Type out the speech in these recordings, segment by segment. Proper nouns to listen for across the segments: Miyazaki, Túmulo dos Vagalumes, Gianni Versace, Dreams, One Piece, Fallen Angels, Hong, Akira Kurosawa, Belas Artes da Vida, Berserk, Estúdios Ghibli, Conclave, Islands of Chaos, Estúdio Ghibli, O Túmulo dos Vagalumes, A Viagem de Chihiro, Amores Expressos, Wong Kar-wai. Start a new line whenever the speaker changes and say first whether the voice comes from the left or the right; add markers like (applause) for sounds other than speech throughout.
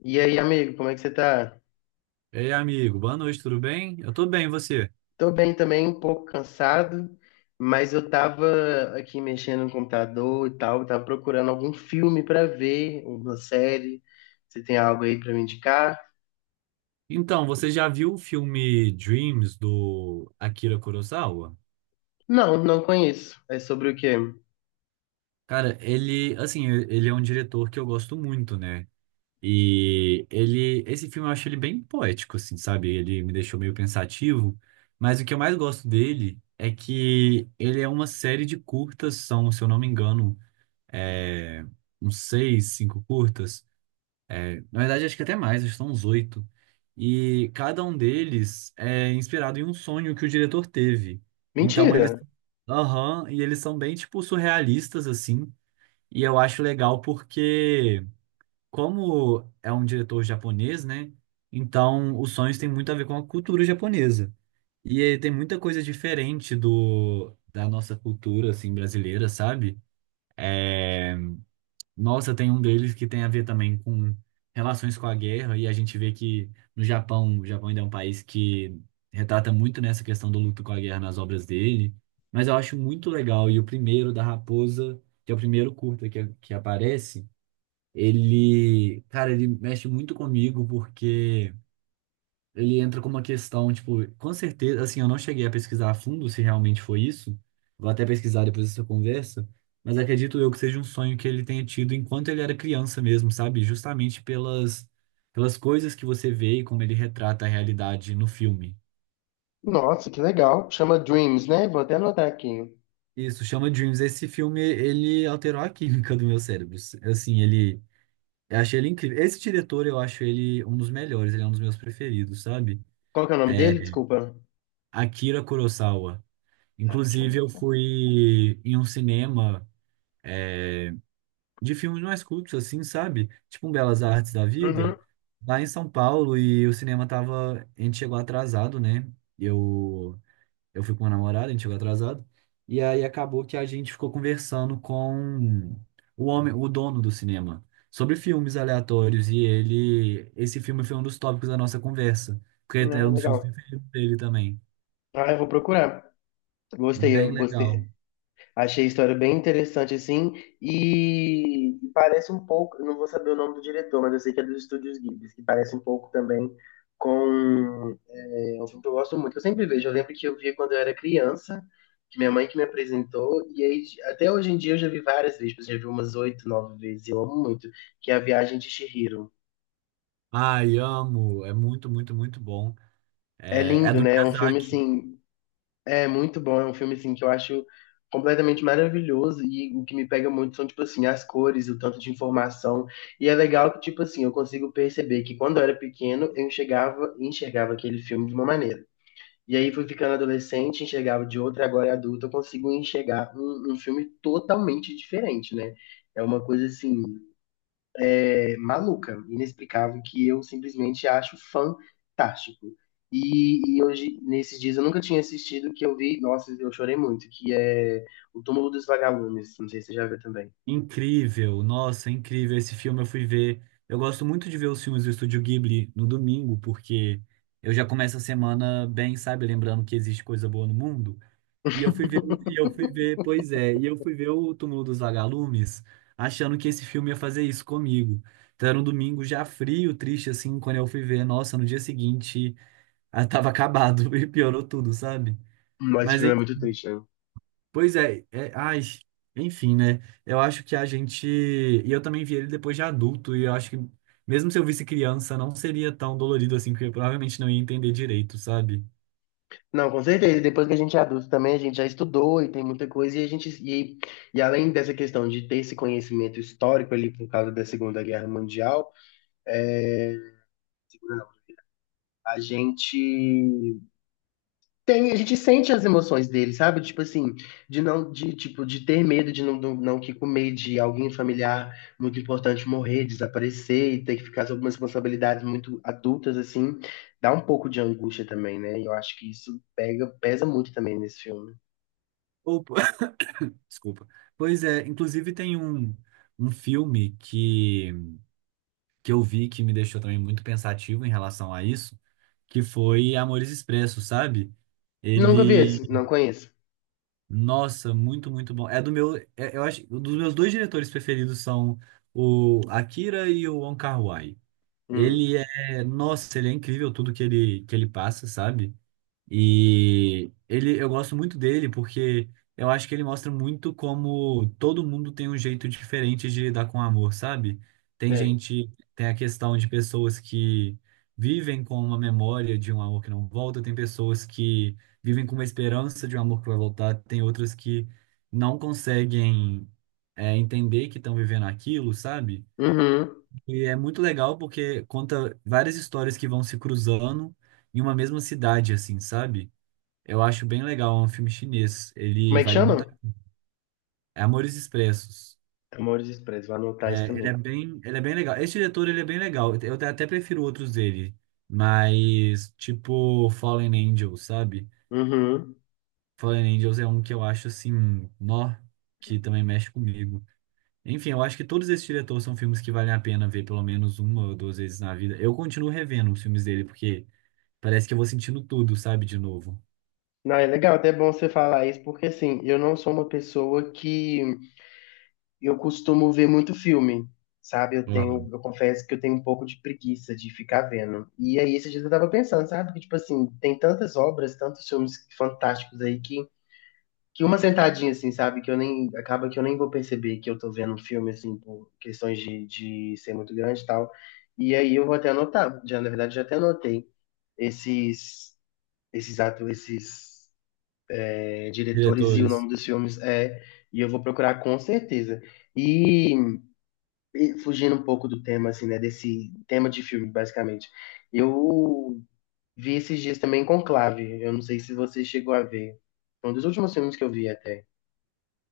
left: E aí, amigo, como é que você tá?
right: Ei, amigo, boa noite, tudo bem? Eu tô bem, e você?
left: Tô bem também, um pouco cansado, mas eu tava aqui mexendo no computador e tal, tava procurando algum filme pra ver, uma série. Você tem algo aí pra me indicar?
right: Então, você já viu o filme Dreams do Akira Kurosawa?
left: Não, não conheço. É sobre o quê?
right: Cara, ele, assim, ele é um diretor que eu gosto muito, né? E ele, esse filme eu acho ele bem poético, assim, sabe? Ele me deixou meio pensativo, mas o que eu mais gosto dele é que ele é uma série de curtas, são, se eu não me engano, é, uns seis, cinco curtas. Na verdade, acho que até mais, acho que são uns oito. E cada um deles é inspirado em um sonho que o diretor teve. Então eles.
left: Mentira!
right: Aham, e eles são bem, tipo, surrealistas, assim. E eu acho legal porque, como é um diretor japonês, né? Então os sonhos têm muito a ver com a cultura japonesa. E tem muita coisa diferente da nossa cultura, assim, brasileira, sabe? é Nossa, tem um deles que tem a ver também com relações com a guerra, e a gente vê que no Japão, o Japão ainda é um país que retrata muito nessa questão do luto com a guerra nas obras dele, mas eu acho muito legal. E o primeiro, da Raposa, que é o primeiro curta que aparece, ele, cara, ele mexe muito comigo, porque ele entra com uma questão, tipo, com certeza, assim, eu não cheguei a pesquisar a fundo se realmente foi isso. Vou até pesquisar depois dessa conversa, mas acredito eu que seja um sonho que ele tenha tido enquanto ele era criança mesmo, sabe? Justamente pelas coisas que você vê e como ele retrata a realidade no filme.
left: Nossa, que legal. Chama Dreams, né? Vou até anotar aqui.
right: Isso, chama Dreams. Esse filme, ele alterou a química do meu cérebro. Assim, ele eu achei ele incrível. Esse diretor, eu acho ele um dos melhores, ele é um dos meus preferidos, sabe?
left: Qual que é o nome
right: É
left: dele? Desculpa.
right: Akira Kurosawa.
left: Tá, deixa eu
right: Inclusive, eu
left: anotar.
right: fui em um cinema é, de filmes mais cultos, assim, sabe? Tipo um Belas Artes da Vida,
left: Uhum.
right: lá em São Paulo, e o cinema tava. A gente chegou atrasado, né? Eu, eu fui com uma namorada, a gente chegou atrasado. E aí acabou que a gente ficou conversando com o homem, o dono do cinema, sobre filmes aleatórios, e ele. Esse filme foi um dos tópicos da nossa conversa, porque é
left: Não,
right: um dos filmes
left: legal.
right: preferidos dele também.
left: Ah, eu vou procurar. Gostei,
right: Bem
left: eu gostei.
right: legal.
left: Achei a história bem interessante, assim, e parece um pouco, eu não vou saber o nome do diretor, mas eu sei que é dos Estúdios Ghibli, que parece um pouco também com um filme que eu gosto muito. Que Eu sempre vejo, eu lembro que eu via quando eu era criança, que minha mãe que me apresentou, e aí, até hoje em dia eu já vi várias vezes, eu já vi umas oito, nove vezes, eu amo muito, que é A Viagem de Chihiro.
right: Ai, amo. É muito, muito, muito bom.
left: É
right: É, é
left: lindo,
right: do
left: né? É um filme,
right: Miyazaki.
left: assim, é muito bom, é um filme assim que eu acho completamente maravilhoso, e o que me pega muito são tipo assim as cores, o tanto de informação. E é legal que tipo assim, eu consigo perceber que quando eu era pequeno, eu enxergava, enxergava aquele filme de uma maneira. E aí fui ficando adolescente, enxergava de outra, agora adulto eu consigo enxergar um filme totalmente diferente, né? É uma coisa assim maluca, inexplicável, que eu simplesmente acho fantástico. E hoje, nesses dias, eu nunca tinha assistido, que eu vi, nossa, eu chorei muito, que é O Túmulo dos Vagalumes, não sei se você já viu também.
right: Incrível. Nossa, incrível. Esse filme eu fui ver. Eu gosto muito de ver os filmes do Estúdio Ghibli no domingo, porque eu já começo a semana bem, sabe? Lembrando que existe coisa boa no mundo. Pois é, e eu fui ver o Túmulo dos Vagalumes, achando que esse filme ia fazer isso comigo. Então era um domingo já frio, triste, assim, quando eu fui ver. Nossa, no dia seguinte, (laughs) ah, tava acabado (laughs) e piorou tudo, sabe?
left: Mas esse
right: Mas
left: filme é muito triste, né?
right: Pois é, é, ai, enfim, né? Eu acho que a gente. E eu também vi ele depois de adulto, e eu acho que mesmo se eu visse criança, não seria tão dolorido assim, porque eu provavelmente não ia entender direito, sabe?
left: Não, com certeza, depois que a gente é adulto também, a gente já estudou e tem muita coisa, e além dessa questão de ter esse conhecimento histórico ali por causa da Segunda Guerra Mundial, é, a gente tem, a gente sente as emoções dele, sabe? Tipo assim, de não, de tipo, de ter medo de não, não, não que comer, de alguém familiar muito importante morrer, desaparecer e ter que ficar sob umas responsabilidades muito adultas assim, dá um pouco de angústia também, né? E eu acho que isso pega, pesa muito também nesse filme.
right: Opa. (laughs) (coughs) Desculpa. Pois é, inclusive tem um filme que eu vi que me deixou também muito pensativo em relação a isso, que foi Amores Expressos, sabe?
left: Nunca vi
right: Ele
left: esse, não conheço.
right: nossa, muito, muito bom. É do meu, é- eu acho, um dos meus dois diretores preferidos são o Akira e o Wong Kar-wai.
left: Hum,
right: Ele é, nossa, ele é incrível tudo que ele passa, sabe? E ele, eu gosto muito dele porque eu acho que ele mostra muito como todo mundo tem um jeito diferente de lidar com o amor, sabe? Tem
left: sei.
right: gente, tem a questão de pessoas que vivem com uma memória de um amor que não volta, tem pessoas que vivem com uma esperança de um amor que vai voltar, tem outras que não conseguem, entender que estão vivendo aquilo, sabe?
left: Uhum.
right: E é muito legal porque conta várias histórias que vão se cruzando em uma mesma cidade, assim, sabe? Eu acho bem legal, é um filme chinês.
left: Como
right: Ele
left: é que
right: vale muito.
left: chama?
right: É Amores Expressos.
left: Amores Expressos, vou anotar isso
right: É,
left: também.
right: ele é bem legal. Esse diretor, ele é bem legal. Até prefiro outros dele, mas tipo Fallen Angels, sabe?
left: Uhum.
right: Fallen Angels é um que eu acho assim, nó, que também mexe comigo. Enfim, eu acho que todos esses diretores são filmes que valem a pena ver pelo menos uma ou duas vezes na vida. Eu continuo revendo os filmes dele porque parece que eu vou sentindo tudo, sabe, de novo.
left: Não, é legal, até é bom você falar isso, porque assim, eu não sou uma pessoa que eu costumo ver muito filme, sabe? Eu tenho,
right: Uhum.
left: eu confesso que eu tenho um pouco de preguiça de ficar vendo. E aí esses dias eu tava pensando, sabe? Que tipo assim, tem tantas obras, tantos filmes fantásticos aí que uma sentadinha assim, sabe? Que eu nem, acaba que eu nem vou perceber que eu tô vendo um filme assim, por questões de ser muito grande e tal. E aí eu vou até anotar, já, na verdade, já até anotei esses esses atores, esses diretores e o nome
right: Diretores.
left: dos filmes é, e eu vou procurar com certeza. E e fugindo um pouco do tema, assim, né? Desse tema de filme, basicamente. Eu vi esses dias também Conclave. Eu não sei se você chegou a ver. Foi um dos últimos filmes que eu vi até.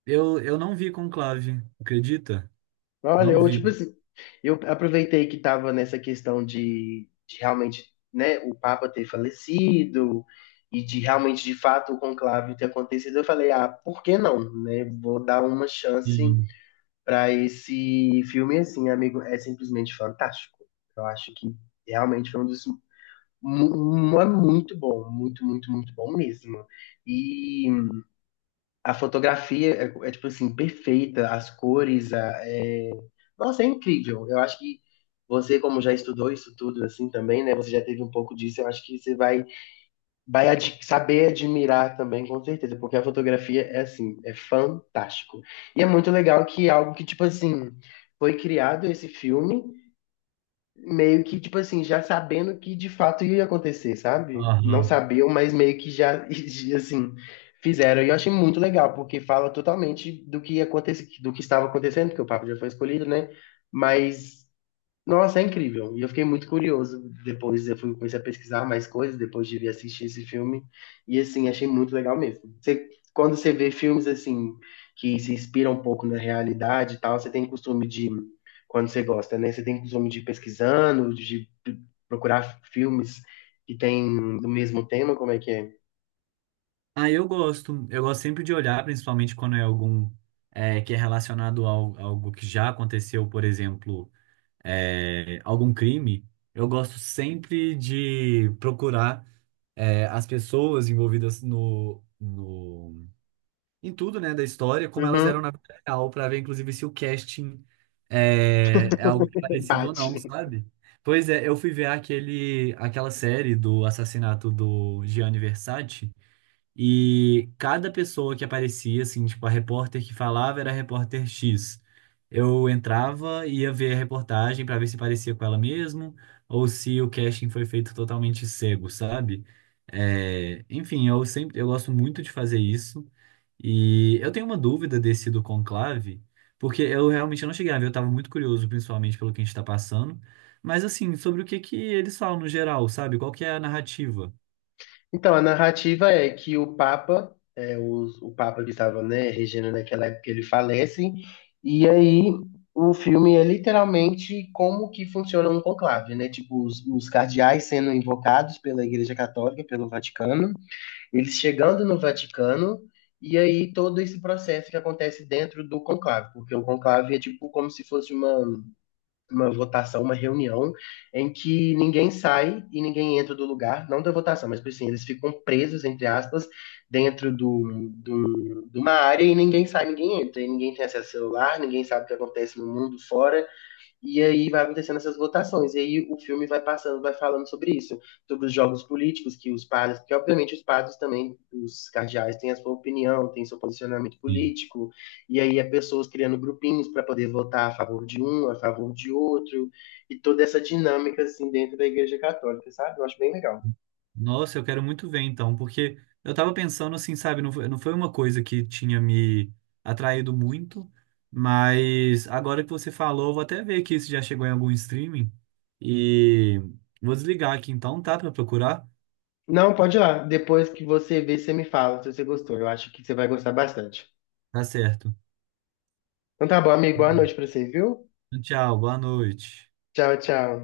right: Eu não vi Conclave, acredita?
left: Olha,
right: Não
left: eu,
right: vi.
left: tipo assim, eu aproveitei que tava nessa questão de realmente, né, o Papa ter falecido e de realmente, de fato, o conclave ter acontecido. Eu falei, ah, por que não, né? Vou dar uma chance
right: Sim.
left: para esse filme, assim, amigo. É simplesmente fantástico. Eu acho que realmente foi um dos é muito bom, muito, muito, muito bom mesmo. E a fotografia é tipo assim, perfeita, as cores, nossa, é incrível. Eu acho que você, como já estudou isso tudo assim também, né? Você já teve um pouco disso, eu acho que você vai saber admirar também, com certeza, porque a fotografia é assim, é fantástico. E é muito legal que é algo que, tipo assim, foi criado esse filme meio que, tipo assim, já sabendo que de fato ia acontecer, sabe? Não
right: Aham.
left: sabiam, mas meio que já, (laughs) assim, fizeram. E eu achei muito legal, porque fala totalmente do que acontece, do que estava acontecendo, porque o Papa já foi escolhido, né? Mas nossa, é incrível. E eu fiquei muito curioso. Depois eu fui, comecei a pesquisar mais coisas, depois de vir assistir esse filme. E assim, achei muito legal mesmo. Você, quando você vê filmes assim que se inspiram um pouco na realidade e tal, você tem costume de, quando você gosta, né? Você tem costume de ir pesquisando, de procurar filmes que têm do mesmo tema, como é que é?
right: Ah, eu gosto. Eu gosto sempre de olhar, principalmente quando é algum que é relacionado a algo que já aconteceu, por exemplo, algum crime. Eu gosto sempre de procurar as pessoas envolvidas no em tudo, né, da história, como elas eram
left: Uhum,
right: na vida real, pra ver, inclusive, se o casting é algo parecido ou não,
left: bate.
right: sabe? Pois é, eu fui ver aquele, aquela série do assassinato do Gianni Versace, e cada pessoa que aparecia, assim, tipo, a repórter que falava era a repórter X. Eu entrava e ia ver a reportagem pra ver se parecia com ela mesmo, ou se o casting foi feito totalmente cego, sabe? É, enfim, eu sempre, eu gosto muito de fazer isso. E eu tenho uma dúvida desse do conclave, porque eu realmente não cheguei a ver, eu estava muito curioso, principalmente pelo que a gente está passando. Mas assim, sobre o que que eles falam no geral, sabe? Qual que é a narrativa?
left: Então, a narrativa é que o Papa, o Papa que estava, né, regendo naquela época, ele falece, e aí o filme é literalmente como que funciona um conclave, né? Tipo, os cardeais sendo invocados pela Igreja Católica, pelo Vaticano, eles chegando no Vaticano, e aí todo esse processo que acontece dentro do conclave, porque o conclave é tipo como se fosse uma votação, uma reunião em que ninguém sai e ninguém entra do lugar, não da votação, mas assim, eles ficam presos, entre aspas, dentro de uma área, e ninguém sai, ninguém entra, e ninguém tem acesso ao celular, ninguém sabe o que acontece no mundo fora, e aí vai acontecendo essas votações, e aí o filme vai passando, vai falando sobre isso, sobre os jogos políticos que os padres, que obviamente os padres também, os cardeais têm a sua opinião, têm seu posicionamento
right: Sim.
left: político, e aí é pessoas criando grupinhos para poder votar a favor de um, a favor de outro, e toda essa dinâmica assim dentro da Igreja Católica, sabe? Eu acho bem legal.
right: Nossa, eu quero muito ver então, porque eu tava pensando assim, sabe, não foi, não foi uma coisa que tinha me atraído muito, mas agora que você falou, eu vou até ver aqui se já chegou em algum streaming e vou desligar aqui então, tá, pra procurar?
left: Não, pode ir lá, depois que você ver, você me fala se você gostou, eu acho que você vai gostar bastante.
right: Tá certo.
left: Então tá bom, amigo, boa noite pra você, viu?
right: Tchau, boa noite.
left: Tchau, tchau.